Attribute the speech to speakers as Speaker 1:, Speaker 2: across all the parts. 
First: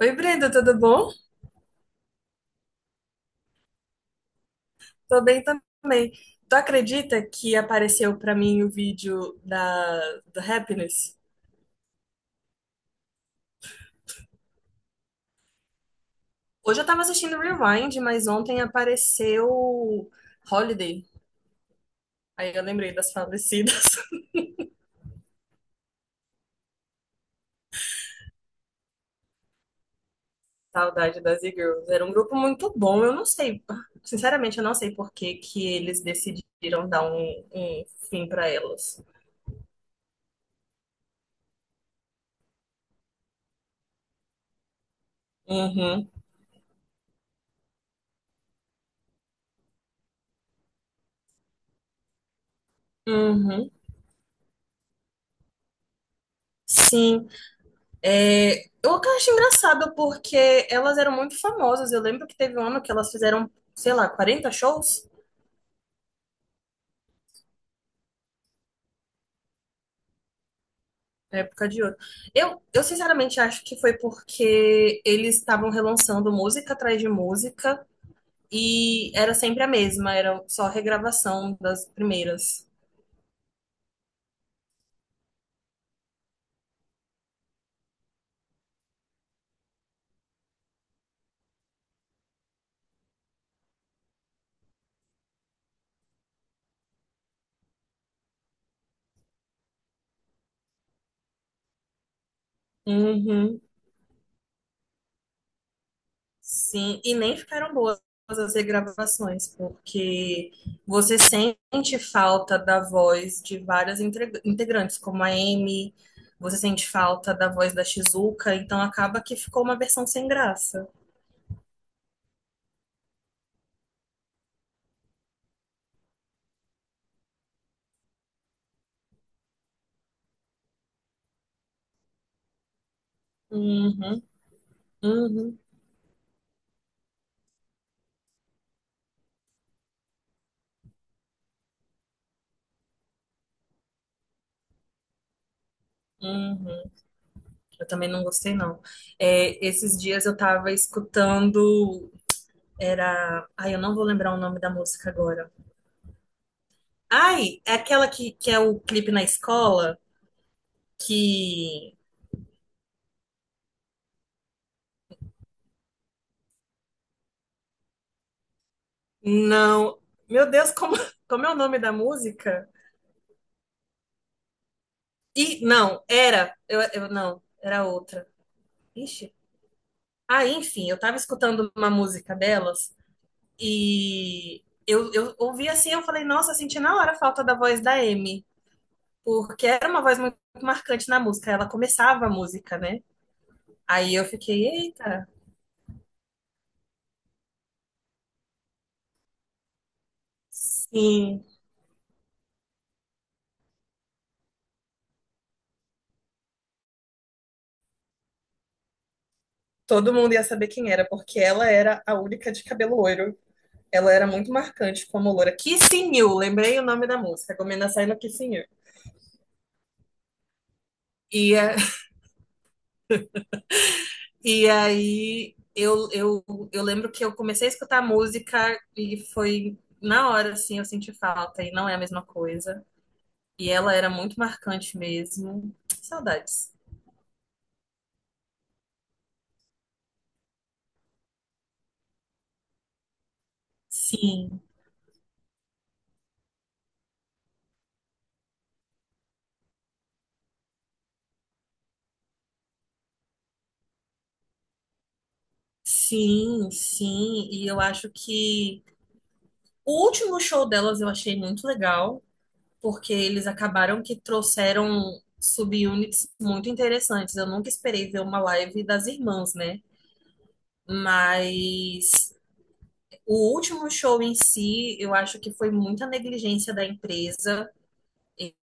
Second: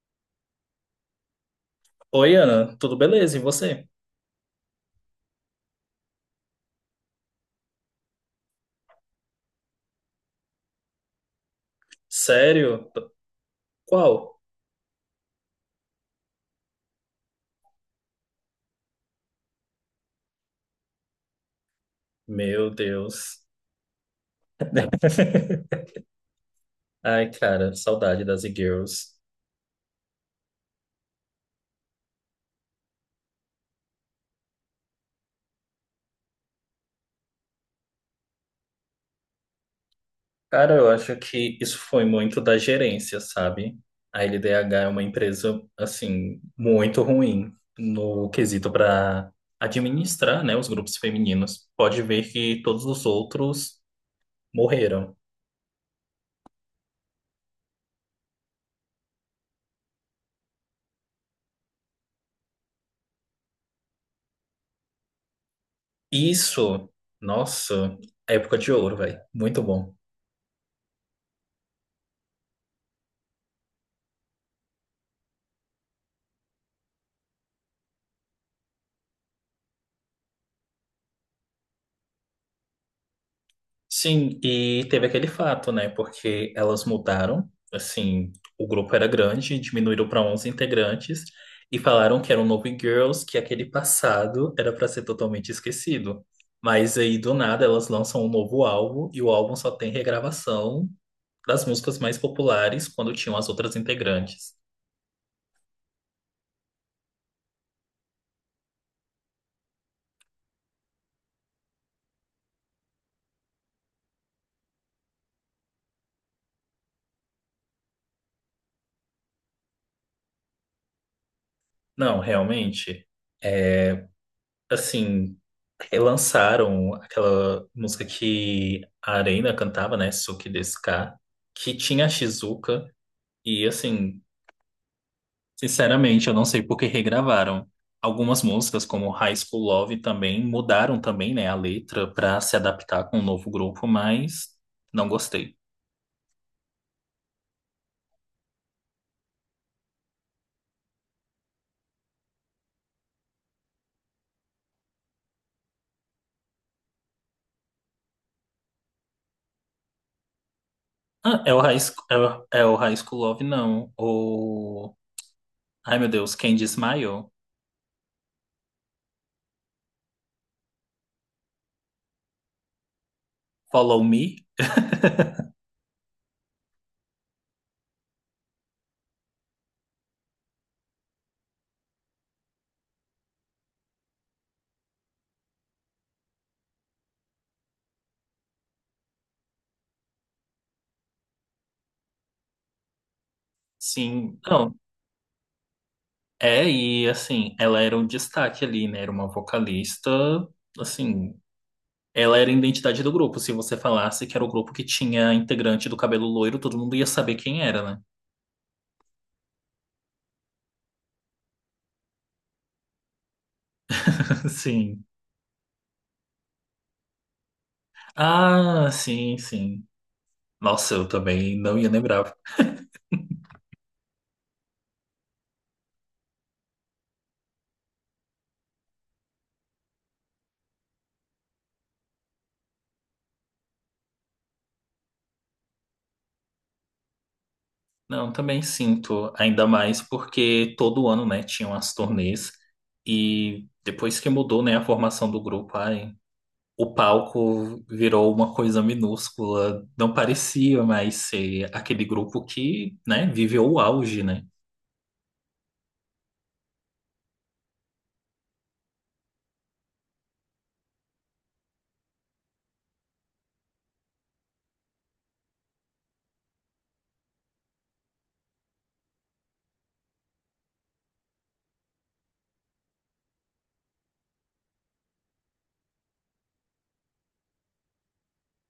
Speaker 1: Oi, Brenda, tudo bom?
Speaker 2: Oi, Ana, tudo beleza? E você?
Speaker 1: Tô bem também. Tu acredita que apareceu pra mim o vídeo da do Happiness?
Speaker 2: Sério? Qual?
Speaker 1: Hoje eu tava assistindo Rewind, mas ontem apareceu Holiday. Aí eu
Speaker 2: Meu
Speaker 1: lembrei das
Speaker 2: Deus.
Speaker 1: falecidas.
Speaker 2: Ai, cara, saudade das e-girls.
Speaker 1: Saudade das E-Girls. Era um grupo muito bom. Eu não sei, sinceramente, eu não sei por que que eles decidiram dar um fim pra elas.
Speaker 2: Cara, eu acho que isso foi muito da gerência, sabe? A LDH é uma empresa,
Speaker 1: Uhum,
Speaker 2: assim, muito ruim no quesito para administrar, né, os grupos femininos. Pode ver que todos os
Speaker 1: uhum.
Speaker 2: outros morreram.
Speaker 1: Sim. É, eu acho engraçado porque elas eram muito famosas. Eu lembro que teve um ano que elas fizeram, sei lá, 40 shows
Speaker 2: Isso, nossa, época de ouro, velho. Muito bom.
Speaker 1: na época de ouro. Eu sinceramente acho que foi porque eles estavam relançando música atrás de música e era sempre a mesma, era só regravação das primeiras.
Speaker 2: Sim, e teve aquele fato, né? Porque elas mudaram, assim, o grupo era grande, diminuíram para 11 integrantes e falaram que era um novo Girls, que aquele passado era para ser totalmente esquecido. Mas aí do nada elas lançam um novo álbum e o álbum só tem regravação das músicas mais populares quando tinham as
Speaker 1: Uhum.
Speaker 2: outras integrantes.
Speaker 1: Sim, e nem ficaram boas as regravações, porque você sente falta da voz de várias integrantes, como a Amy, você sente falta da voz da Shizuka, então acaba que ficou uma versão sem graça.
Speaker 2: Não, realmente, é, assim, relançaram aquela música que a Arena cantava, né? Suki Desu Ka, que tinha a Shizuka. E assim,
Speaker 1: Uhum, uhum,
Speaker 2: sinceramente, eu não sei por que regravaram. Algumas músicas, como High School Love, também mudaram também, né, a letra para se adaptar com o novo grupo, mas não gostei.
Speaker 1: uhum. Eu também não gostei, não. É, esses dias eu tava escutando, era... Ai, eu não vou lembrar o nome da música agora. Ai, é aquela que é o clipe na escola,
Speaker 2: Ah, é o
Speaker 1: que...
Speaker 2: é o High School Love, não. O... Ai, meu Deus, Candy Smile?
Speaker 1: Não. Meu Deus, como, como é o nome da música?
Speaker 2: Follow Me?
Speaker 1: E não, era. Eu não, era outra. Ixi. Ah, enfim, eu tava escutando uma música delas e eu ouvi assim, eu falei, nossa, senti na hora a falta da voz da Amy, porque era uma voz muito marcante na música. Ela começava a música, né? Aí eu
Speaker 2: Sim.
Speaker 1: fiquei,
Speaker 2: Não.
Speaker 1: eita,
Speaker 2: É, e assim, ela era um destaque ali, né? Era uma vocalista, assim,
Speaker 1: sim.
Speaker 2: ela era a identidade do grupo. Se você falasse que era o grupo que tinha integrante do cabelo loiro, todo mundo ia saber quem era, né?
Speaker 1: Todo mundo ia saber quem era, porque ela era a única de cabelo loiro. Ela era muito
Speaker 2: Sim.
Speaker 1: marcante como loura. Kissing You, lembrei o nome da música. Gomena saiu no Kissing You.
Speaker 2: Ah, sim, sim. Nossa, eu
Speaker 1: E,
Speaker 2: também não ia lembrar.
Speaker 1: e aí eu lembro que eu comecei a escutar música e foi na hora, assim, eu senti falta e não é a mesma coisa. E ela era muito marcante mesmo. Saudades.
Speaker 2: Não, também sinto, ainda mais porque todo ano, né, tinham as turnês e depois que
Speaker 1: Sim,
Speaker 2: mudou, né, a formação do grupo, ai. O palco virou uma coisa minúscula, não parecia mais ser aquele grupo que, né, viveu o auge, né?
Speaker 1: sim, sim. E eu acho que o último show delas eu achei muito legal. Porque eles acabaram que trouxeram subunits muito interessantes. Eu nunca esperei ver uma live das irmãs, né? Mas o último show em si, eu acho que foi muita negligência da empresa.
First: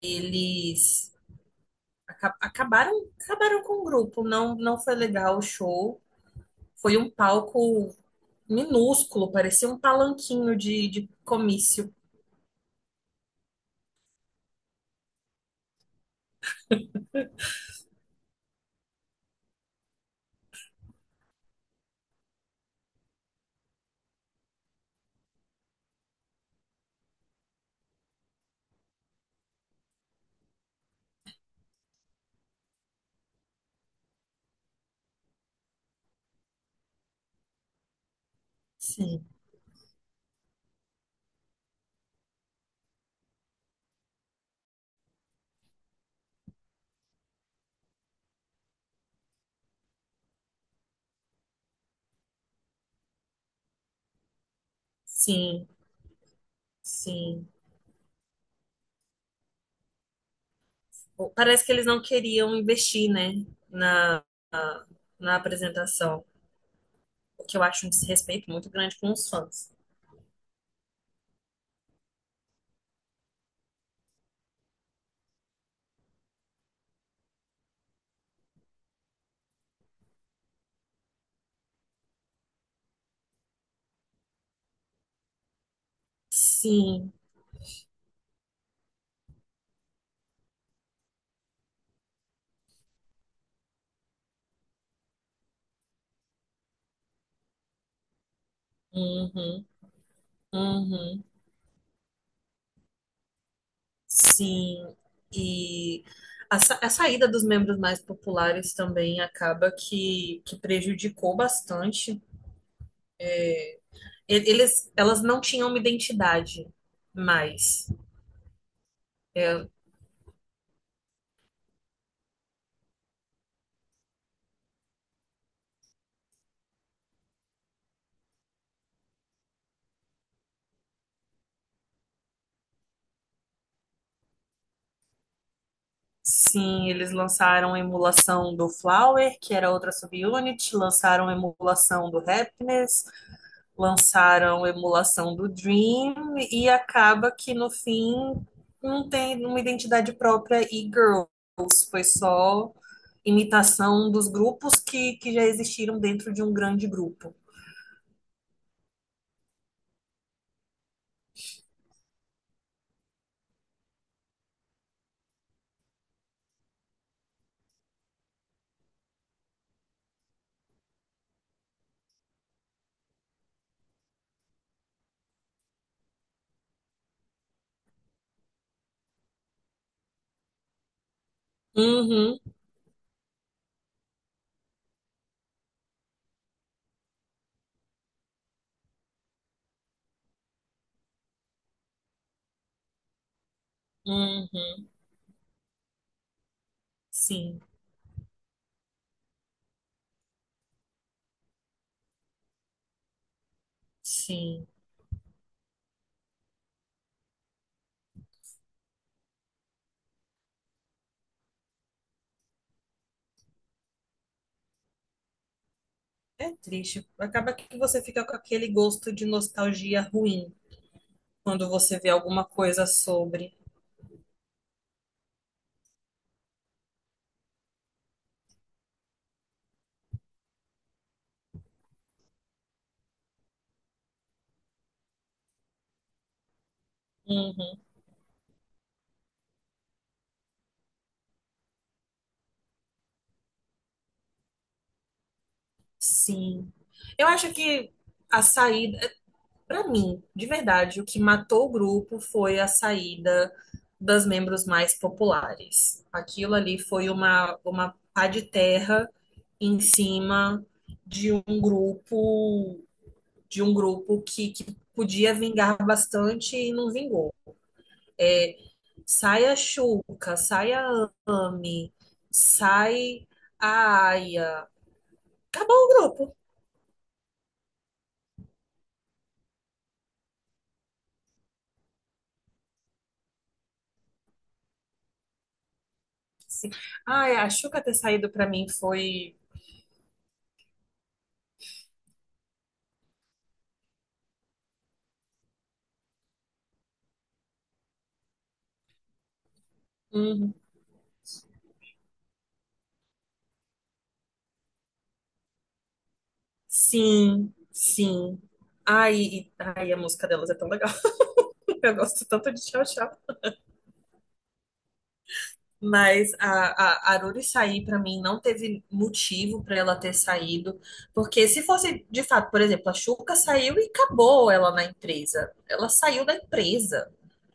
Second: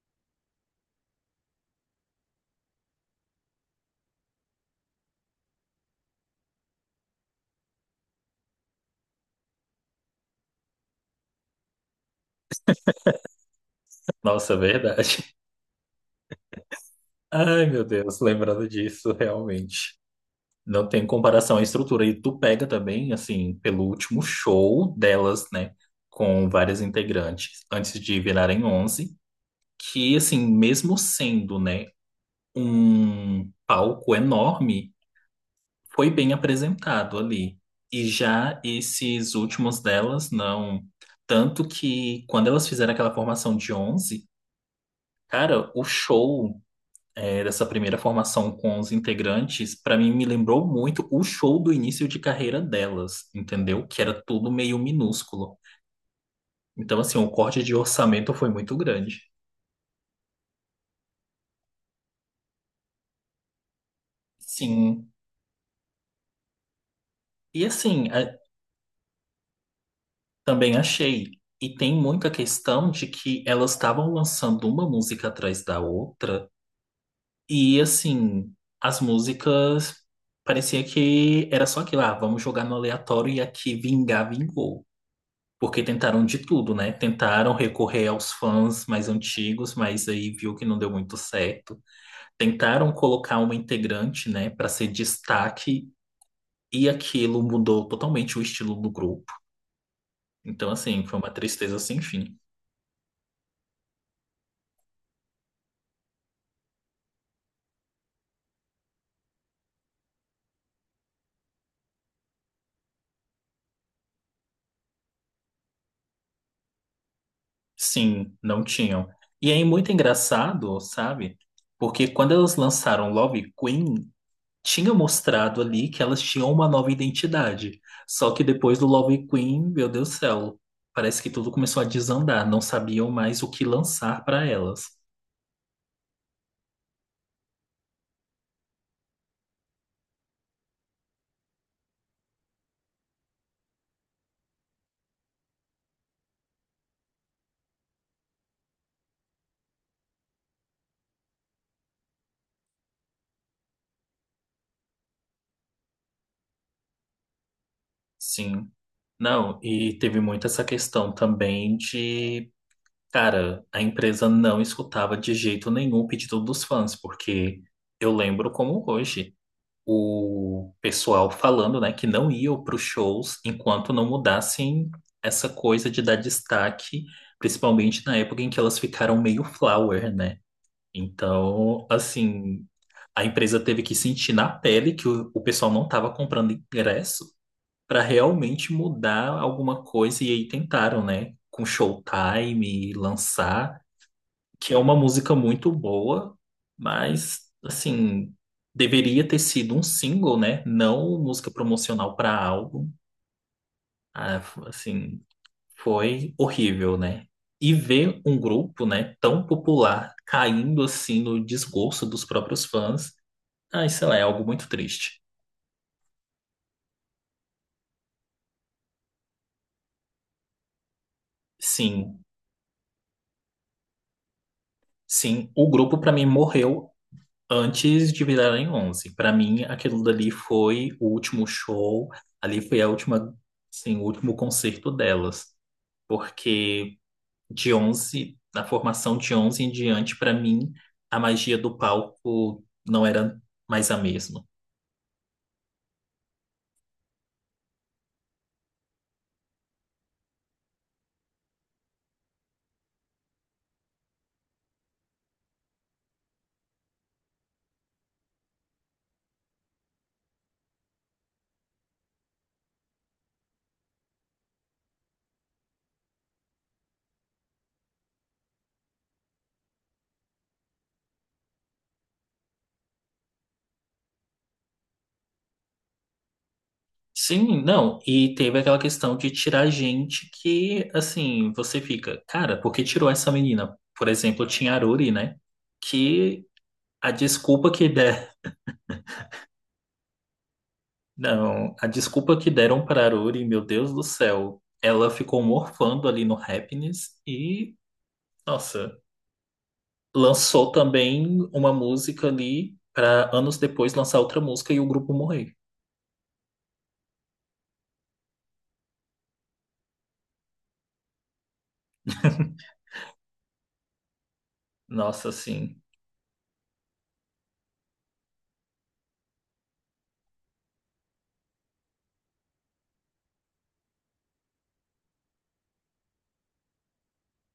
Speaker 1: Eles aca- acabaram, acabaram com o grupo, não, não foi legal o show. Foi um palco minúsculo, parecia um palanquinho de comício.
Speaker 2: Nossa, é verdade. Ai, meu Deus, lembrando disso, realmente. Não tem comparação à estrutura. E tu pega também, assim, pelo último show delas, né, com várias integrantes, antes de virarem 11 que, assim, mesmo sendo, né, um palco enorme, foi bem apresentado ali. E já
Speaker 1: Sim,
Speaker 2: esses últimos delas, não. Tanto que quando elas fizeram aquela formação de 11, cara, o show é, dessa primeira formação com os integrantes, pra mim, me lembrou muito o show do início de carreira delas, entendeu? Que era tudo meio minúsculo.
Speaker 1: sim,
Speaker 2: Então, assim, o
Speaker 1: sim.
Speaker 2: corte de orçamento foi muito grande.
Speaker 1: Parece que eles não queriam investir, né, na,
Speaker 2: Sim.
Speaker 1: na apresentação, o que eu
Speaker 2: E
Speaker 1: acho um
Speaker 2: assim, a-
Speaker 1: desrespeito muito grande com os fãs.
Speaker 2: Também achei. E tem muita questão de que elas estavam lançando uma música atrás da outra. E assim, as músicas parecia que era só aquilo, ah, vamos jogar no aleatório e aqui vingar, vingou. Porque tentaram de tudo, né?
Speaker 1: Sim,
Speaker 2: Tentaram recorrer aos fãs mais antigos, mas aí viu que não deu muito certo. Tentaram colocar uma integrante, né, para ser destaque, e aquilo mudou totalmente o estilo do grupo.
Speaker 1: uhum,
Speaker 2: Então, assim, foi
Speaker 1: uhum,
Speaker 2: uma tristeza sem fim.
Speaker 1: sim. E a saída dos membros mais populares também acaba que prejudicou bastante. Elas não tinham uma identidade mais.
Speaker 2: Sim, não tinham. E aí,
Speaker 1: É,
Speaker 2: muito engraçado, sabe? Porque quando elas lançaram Love Queen, tinha mostrado ali que elas tinham uma nova identidade. Só que depois do Love Queen, meu Deus do céu, parece que tudo começou a desandar, não sabiam mais o que lançar para elas.
Speaker 1: sim, eles lançaram a emulação do Flower, que era outra subunit, lançaram a emulação do Happiness, lançaram a emulação do Dream, e acaba que no fim não tem uma identidade própria e Girls, foi só imitação dos grupos que já existiram dentro de um grande grupo.
Speaker 2: Sim. Não, e teve muito essa questão também de, cara, a empresa não escutava de jeito nenhum o pedido dos fãs, porque eu lembro como hoje. O pessoal falando, né, que não iam para os shows enquanto não mudassem essa coisa de dar destaque, principalmente na época em que elas ficaram meio flower, né? Então,
Speaker 1: Uhum,
Speaker 2: assim, a empresa teve que sentir na pele que o pessoal não estava comprando ingresso para realmente mudar alguma coisa e aí tentaram, né? Com Showtime, lançar que é
Speaker 1: uhum,
Speaker 2: uma música muito boa, mas
Speaker 1: sim,
Speaker 2: assim, deveria ter sido um single, né? Não música promocional para álbum. Ah, f-
Speaker 1: sim.
Speaker 2: assim, foi horrível, né? E ver um grupo, né, tão popular caindo assim no desgosto dos próprios fãs, ai, sei lá, é algo muito triste.
Speaker 1: É triste. Acaba que você fica com aquele gosto de nostalgia ruim quando você vê
Speaker 2: Sim,
Speaker 1: alguma coisa sobre.
Speaker 2: sim, o grupo para mim morreu antes de virarem 11. Para mim aquilo dali foi o último show, ali foi a última, sim, o último concerto delas, porque de
Speaker 1: Uhum.
Speaker 2: 11, na formação de 11 em diante, para mim a magia do palco não era mais a mesma.
Speaker 1: Sim. Eu acho que a saída, pra mim, de verdade, o que matou o grupo foi a saída das membros mais populares. Aquilo ali foi uma pá de terra em cima de um grupo, de um grupo que podia vingar bastante e não vingou. Sai a Xuca, sai a Ami, sai a Aya, acabou o grupo.
Speaker 2: Sim, não, e teve aquela questão de tirar gente que, assim, você fica, cara, por que tirou essa menina? Por exemplo, tinha a Aruri, né? Que
Speaker 1: Sim.
Speaker 2: a
Speaker 1: Ai, a
Speaker 2: desculpa
Speaker 1: Xuca
Speaker 2: que
Speaker 1: ter saído pra mim foi.
Speaker 2: Não, a desculpa que deram para Aruri, meu Deus do céu, ela ficou morfando ali no Happiness e, nossa,
Speaker 1: Uhum.
Speaker 2: lançou também uma música ali para anos depois lançar outra música e o grupo morrer.
Speaker 1: Sim, sim. Ai, a música delas é tão legal. Eu gosto tanto de Tchau Tchau.
Speaker 2: Nossa, sim.
Speaker 1: Mas a Aruri sair pra mim não teve motivo pra ela ter saído. Porque se fosse, de fato, por exemplo, a Xuca saiu e acabou ela na empresa. Ela saiu da empresa.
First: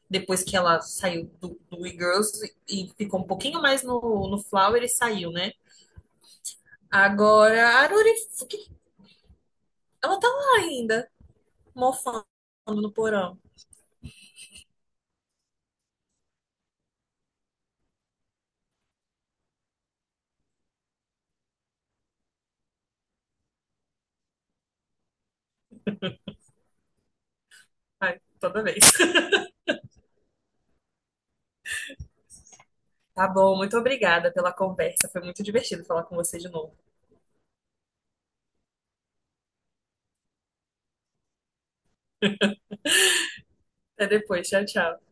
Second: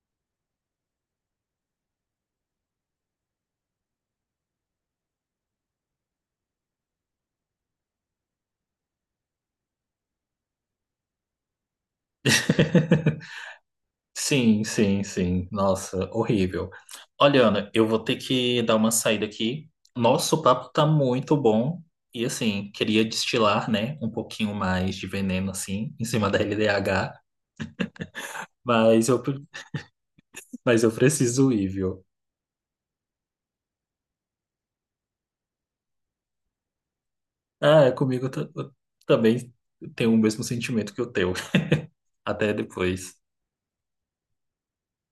Speaker 1: Depois que ela saiu do E-Girls e ficou um pouquinho mais no, no Flower e saiu, né? Agora, a Aruri, o que... Ela tá lá ainda, mofando no porão.
Speaker 2: Sim, sim, sim. Nossa, horrível. Olha, Ana, eu vou ter que dar uma saída aqui. Nosso papo tá muito bom. E assim, queria destilar, né, um pouquinho mais de veneno assim em cima da LDH,
Speaker 1: Ai, toda vez.
Speaker 2: mas eu Mas eu preciso ir, viu?
Speaker 1: Tá bom, muito obrigada pela conversa. Foi muito divertido falar com você de novo.
Speaker 2: Ah, também tem o mesmo sentimento que o teu. Até depois.
Speaker 1: Até depois, tchau, tchau.